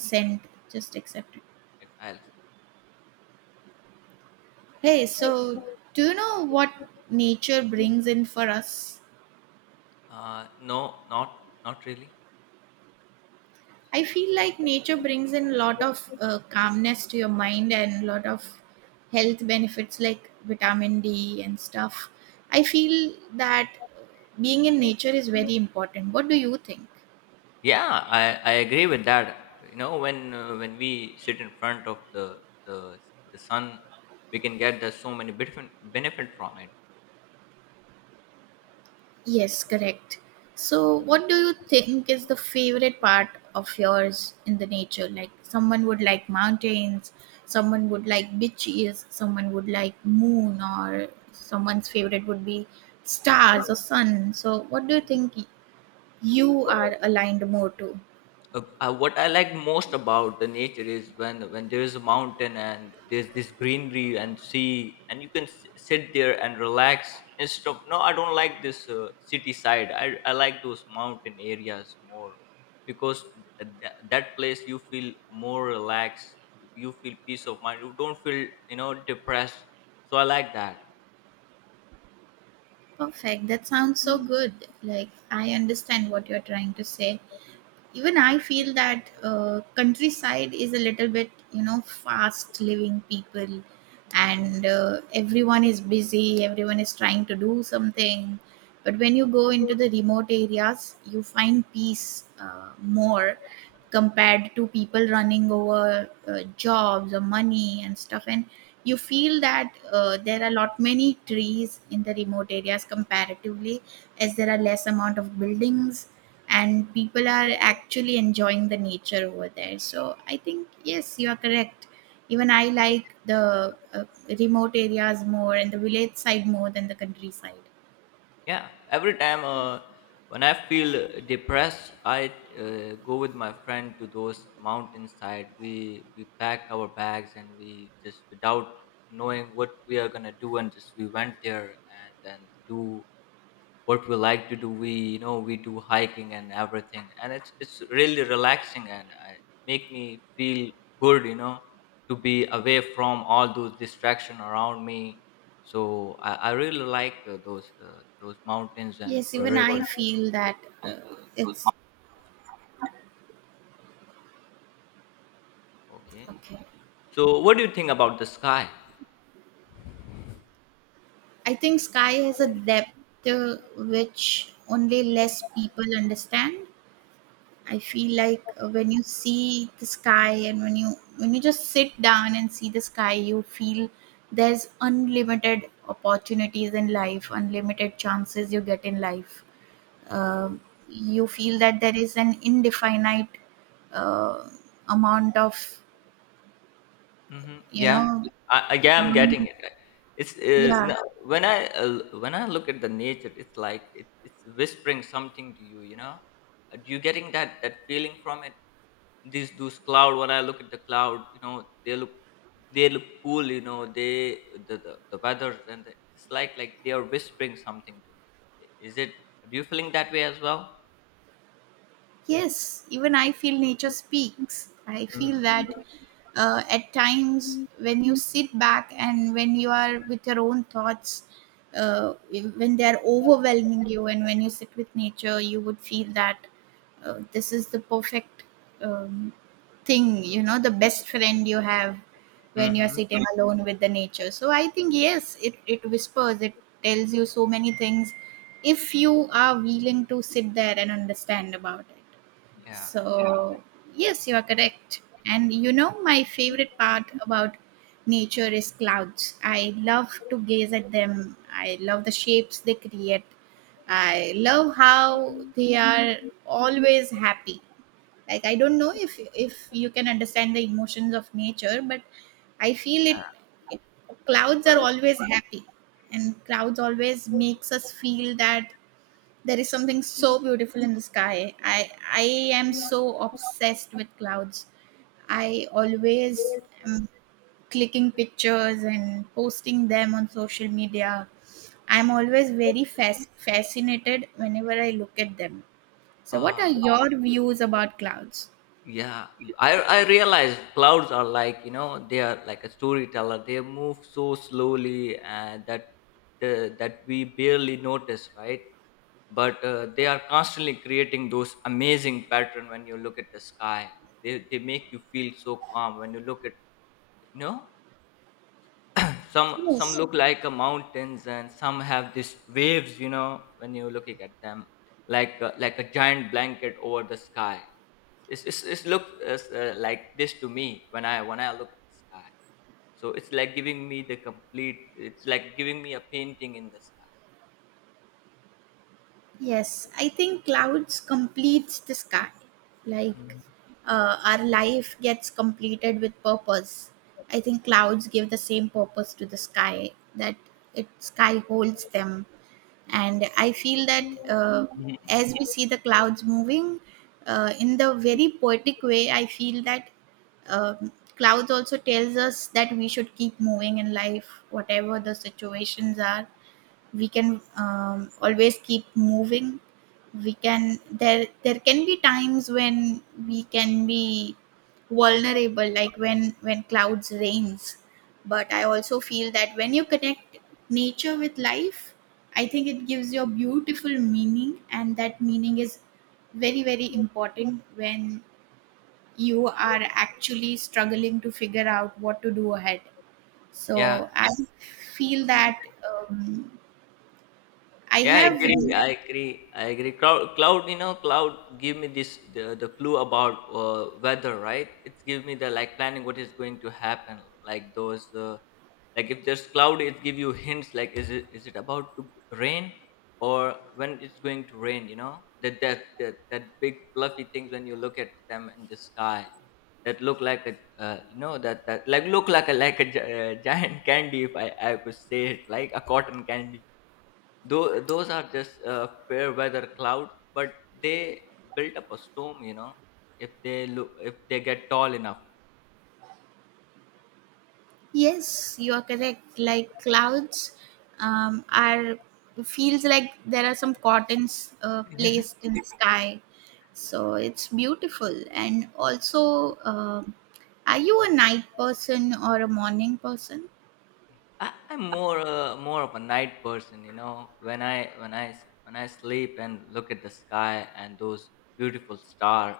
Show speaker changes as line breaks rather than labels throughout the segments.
Consent, just accept it.
Like, I'll,
Hey, so do you know what nature brings in for us?
no, not not really.
I feel like nature brings in a lot of calmness to your mind and a lot of health benefits like vitamin D and stuff. I feel that being in nature is very important. What do you think?
Yeah, I agree with that. You know, when we sit in front of the the sun, we can get there's so many benefit from it.
Yes, correct. So, what do you think is the favorite part of yours in the nature? Like, someone would like mountains, someone would like beaches, someone would like moon, or someone's favorite would be stars or sun. So, what do you think you are aligned more to?
What I like most about the nature is when there is a mountain and there's this greenery and sea and you can sit there and relax instead of no, I don't like this city side. I like those mountain areas more because that place you feel more relaxed, you feel peace of mind, you don't feel depressed, so I like that.
Perfect. That sounds so good. Like, I understand what you're trying to say. Even I feel that countryside is a little bit, you know, fast living people, and everyone is busy, everyone is trying to do something. But when you go into the remote areas, you find peace more compared to people running over jobs or money and stuff. And you feel that there are a lot many trees in the remote areas comparatively, as there are less amount of buildings, and people are actually enjoying the nature over there. So I think, yes, you are correct. Even I like the remote areas more and the village side more than the countryside.
Yeah, every time when I feel depressed, I go with my friend to those mountainside. We pack our bags and we just, without knowing what we are gonna do, and just we went there and then do what we like to do, we you know we do hiking and everything, and it's really relaxing and make me feel good, to be away from all those distraction around me. So I really like those mountains and
Yes, even I
rivers.
feel that uh, it's
Okay,
okay.
so what do you think about the sky?
I think sky has a depth which only less people understand. I feel like when you see the sky and when you just sit down and see the sky, you feel there's unlimited opportunities in life, unlimited chances you get in life. Uh, you feel that there is an indefinite uh, amount of,
Mhm.
you
Yeah.
know,
I'm getting
um,
it. Like, It's
yeah.
no, when I when I look at the nature, it's it's whispering something to you. You know, you getting that feeling from it. These those cloud. When I look at the cloud, you know, they look they look cool. You know, the weather and the, it's like they are whispering something to me. I- Is it? Do you feeling that way as well?
Yes, even I feel nature speaks. I feel
Mm-hmm.
that at times when you sit back and when you are with your own thoughts, when they are overwhelming you, and when you sit with nature, you would feel that this is the perfect um, thing, you know, the best friend you have when you're
Mm-hmm.
sitting alone with the nature. So I think, yes, it whispers, it tells you so many things if you are willing to sit there and understand about it.
Yeah.
So, yes, you are correct. And you know, my favorite part about nature is clouds. I love to gaze at them. I love the shapes they create. I love how they are always happy. Like, I don't know if you can understand the emotions of nature, but I feel it, it clouds are always happy, and clouds always makes us feel that there is something so beautiful in the sky. I am so obsessed with clouds. I always am clicking pictures and posting them on social media. I'm always very fascinated whenever I look at them. So what
Uh,
are your views about clouds?
Yeah, I realize clouds are like, you know, they are like a storyteller. They move so slowly and that we barely notice, right? But they are constantly creating those amazing pattern when you look at the sky. They make you feel so calm when you look at, you know, some
Yes.
look like mountains, and some have these waves, you know, when you're looking at them like a giant blanket over the sky. It's look like this to me when I when I look at the sky. So it's like giving me the complete. It's like giving me a painting in the sky.
Yes, I think clouds completes the sky. Like,
Mhm.
our life gets completed with purpose. I think clouds give the same purpose to the sky that it sky holds them, and I feel that
Mhm.
as we see the clouds moving in the very poetic way, I feel that clouds also tells us that we should keep moving in life, whatever the situations are. We can always keep moving. We can, there can be times when we can be vulnerable, like when clouds rains. But I also feel that when you connect nature with life, I think it gives you a beautiful meaning, and that meaning is very very important when you are actually struggling to figure out what to do ahead.
Yeah.
So I feel that I
Yeah, I
have.
agree. I agree. I agree. Cloud, you know, cloud give me this the clue about weather, right? It give me the like planning what is going to happen, like those like if there's cloud, it give you hints like is it about to rain or when it's going to rain? You know that big fluffy things when you look at them in the sky that look like a you know that that like look like a like a giant candy, if I could say it, like a cotton candy. Though those are just fair weather cloud, but they build up a storm. You know, if they look, if they get tall enough.
Yes, you are correct. Like, clouds are feels like there are some cottons placed in the sky, so it's beautiful. And also, are you a night person or a morning person?
I'm more more of a night person, you know. When I when I sleep and look at the sky and those beautiful star,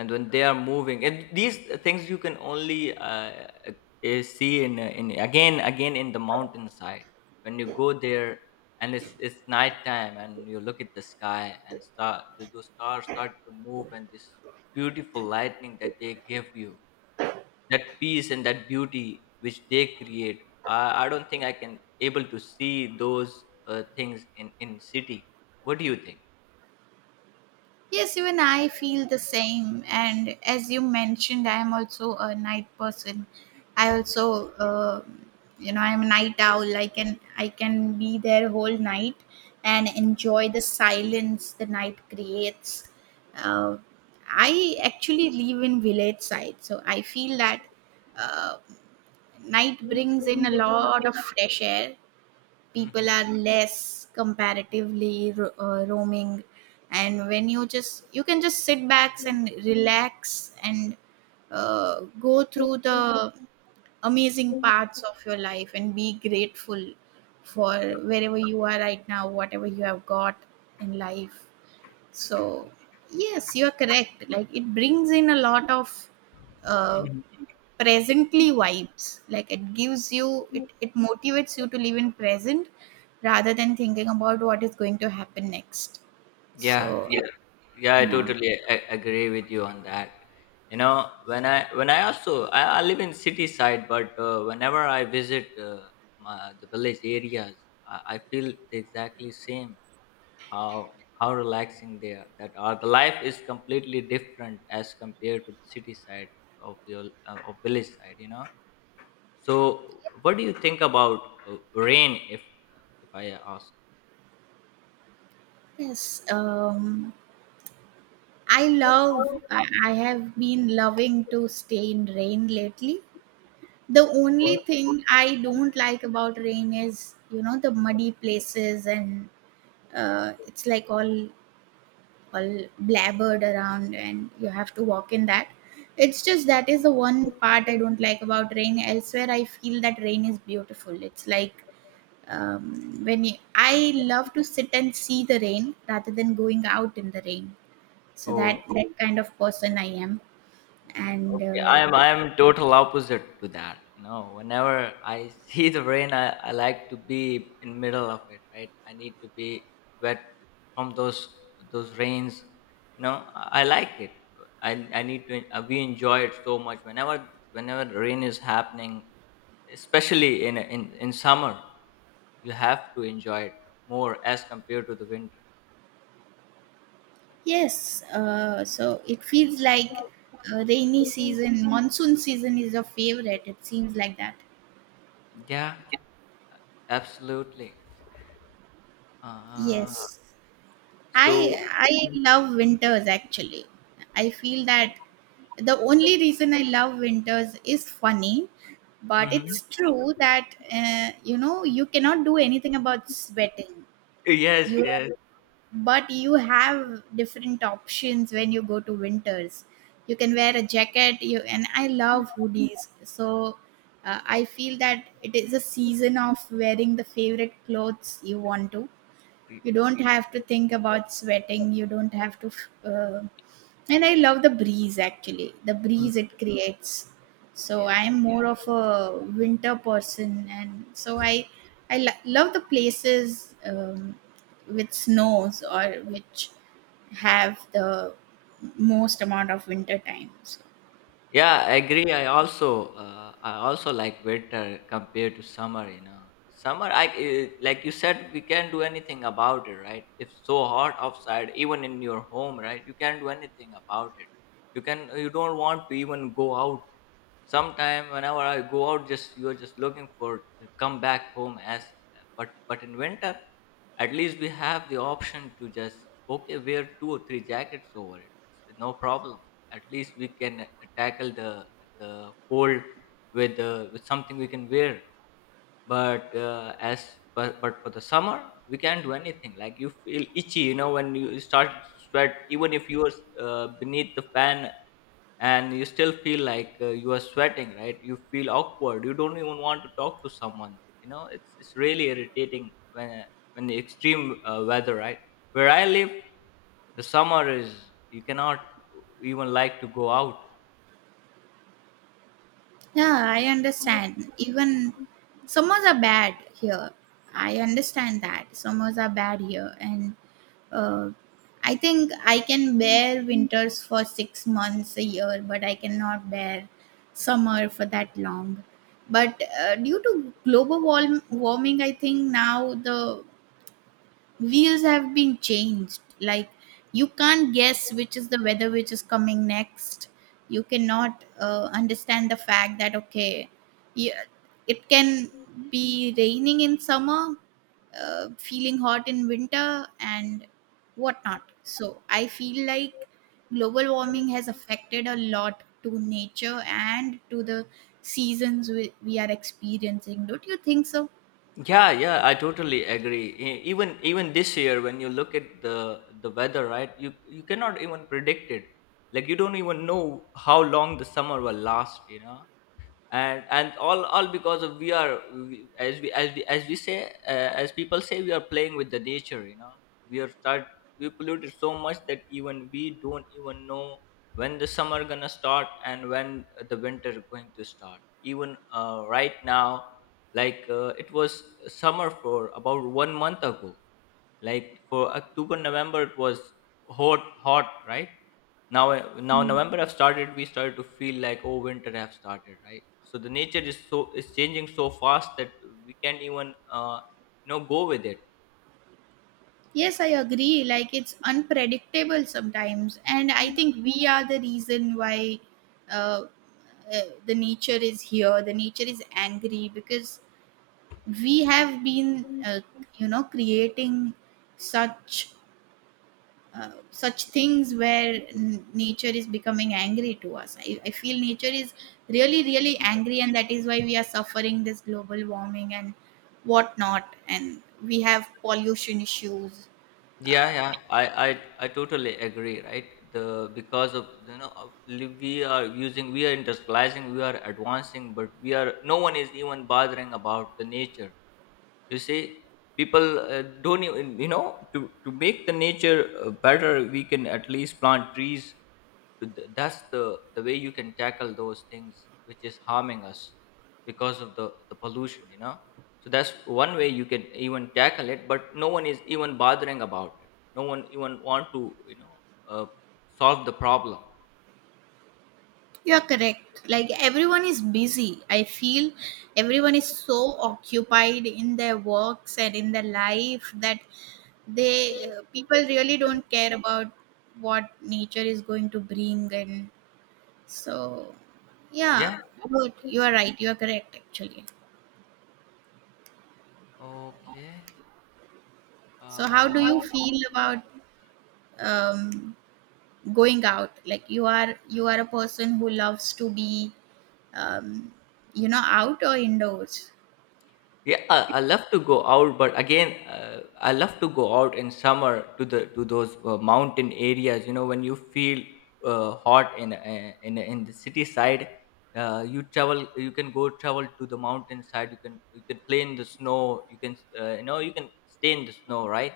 and when they are moving, and these things you can only see in again in the mountainside when you go there, and it's nighttime, and you look at the sky and those stars start to move, and this beautiful lightning that they give you, that peace and that beauty which they create, I don't think I can able to see those things in city. What do you think?
Yes, even I feel the same. And as you mentioned, I am also a night person. I also, I'm a night owl. I can be there whole night and enjoy the silence the night creates. Uh, I actually live in village side, so I feel that uh, night brings in a lot of fresh air.
Hmm.
People are less comparatively roaming, and when you can just sit back and relax and go through the amazing parts of your life and be grateful for wherever you are right now, whatever you have got in life. So yes, you are correct. Like, it brings in a lot of uh,
Hmm.
presently vibes. Like, it gives you, it motivates you to live in present rather than thinking about what is going to happen next.
Yeah.
So yeah.
Yeah, I
Yeah.
totally agree with you on that. You know, when I also I live in city side, but whenever I visit the village areas, I feel the exactly same how relaxing they are. That are the life is completely different as compared to the city side of your of village side, you know. So, what do you think about rain? If I ask.
Yes. um I love, I have been loving to stay in rain lately. The only thing I don't like about rain is, you know, the muddy places and it's like all blabbered around and you have to walk in that. It's just that is the one part I don't like about rain. Elsewhere, I feel that rain is beautiful. It's like, when you, I love to sit and see the rain rather than going out in the rain. So that
Oh.
kind of person I am. And
Okay, I am total opposite to that. You know, whenever I see the rain, I like to be in middle of it, right? I need to be wet from those rains. You know, I like it. I need to we enjoy it so much whenever whenever the rain is happening, especially in in summer. You have to enjoy it more as compared to the winter.
yes. So it feels like rainy season monsoon season is your favorite, it seems like that.
Yeah, absolutely. Uh,
Yes. I
so
I love winters actually. I feel that the only reason I love winters is funny, but
mhm.
it's true that you cannot do anything about sweating.
Yes,
You
yes.
but you have different options when you go to winters. You can wear a jacket. You and I love hoodies, so I feel that it is a season of wearing the favorite clothes you want to. You don't have to think about sweating. You don't have to uh, and I love the breeze actually, the breeze
Mm-hmm.
it creates. So
Yeah.
I am more of a winter person, and so I love the places with snows, or which have the most amount of winter time.
Yeah, I agree. I also like winter compared to summer. You know, summer I like you said, we can't do anything about it, right? It's so hot outside, even in your home, right? You can't do anything about it. You can you don't want to even go out. Sometime whenever I go out, just you're just looking for to come back home as, but in winter, at least we have the option to just, okay, wear two or three jackets over it. It's no problem. At least we can tackle the cold with something we can wear. But but for the summer we can't do anything, like you feel itchy, you know, when you start to sweat, even if you are beneath the fan, and you still feel like you are sweating, right? You feel awkward, you don't even want to talk to someone, you know, it's really irritating when when the extreme weather, right? Where I live, the summer is, you cannot even like to go out.
Yeah, I understand. Even summers are bad here. I understand that. Summers are bad here. And uh, I think I can bear winters for 6 months a year, but I cannot bear summer for that long. But due to global warming, I think now the wheels have been changed. Like, you can't guess which is the weather which is coming next. You cannot understand the fact that okay, yeah, it can be raining in summer, feeling hot in winter and whatnot. So I feel like global warming has affected a lot to nature and to the seasons we are experiencing. Don't you think so?
Yeah, yeah, I totally agree. Even even this year, when you look at the weather, right, you cannot even predict it. Like you don't even know how long the summer will last. You know, and all because of we are, we, as we as we as we say as people say, we are playing with the nature, you know, we are start we polluted so much that even we don't even know when the summer gonna start and when the winter going to start. Even right now, like it was summer for about 1 month ago, like for October, November it was hot hot, right? Now now November have started, we started to feel like, oh, winter have started, right? So the nature is so is changing so fast that we can't even you know go with it.
Yes, I agree. Like, it's unpredictable sometimes, and I think we are the reason why uh, the nature is here. The nature is angry because we have been, you know, creating such things where nature is becoming angry to us. I feel nature is really, really angry, and that is why we are suffering this global warming and whatnot, and we have pollution issues.
Yeah,
uh,
yeah, I totally agree, right? The because of, you know, we are using, we are industrializing, we are advancing, but we are no one is even bothering about the nature. You see, people don't even, you know, to make the nature better, we can at least plant trees to that's the way you can tackle those things which is harming us because of the pollution, you know. So that's one way you can even tackle it, but no one is even bothering about it. No one even want to, you know, uh, solve the problem.
You're correct. Like, everyone is busy. I feel everyone is so occupied in their works and in their life that they people really don't care about what nature is going to bring. And so yeah,
Yeah.
good. You are right. You are correct, actually.
Okay. So
So how do you feel about um, going out? Like, you are a person who loves to be um, out or indoors?
Yeah, I love to go out, but again, I love to go out in summer to the to those mountain areas. You know, when you feel hot in the city side, you travel. You can go travel to the mountain side. You can play in the snow. You can you know you can stay in the snow, right?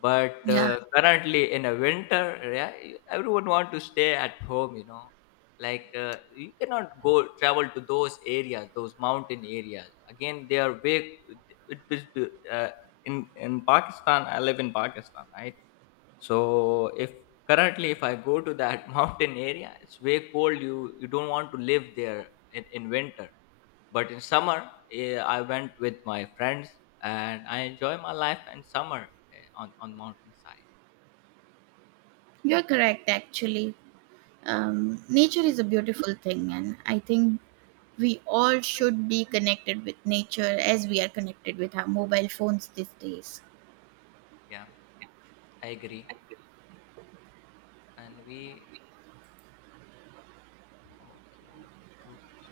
But
Yeah.
currently in a winter, yeah, you- everyone want to stay at home. You know, like you cannot go travel to those areas, those mountain areas. Again, they are big. It, it, it- uh, in Pakistan, I live in Pakistan, right? So if currently if I go to that mountain area, it's way cold. You don't want to live there in winter, but in summer, I went with my friends and I enjoy my life in summer on mountainside.
You're correct, actually. Nature is a beautiful thing, and I think we all should be connected with nature as we are connected with our mobile phones these days.
Yeah, I agree. And we, okay, approve and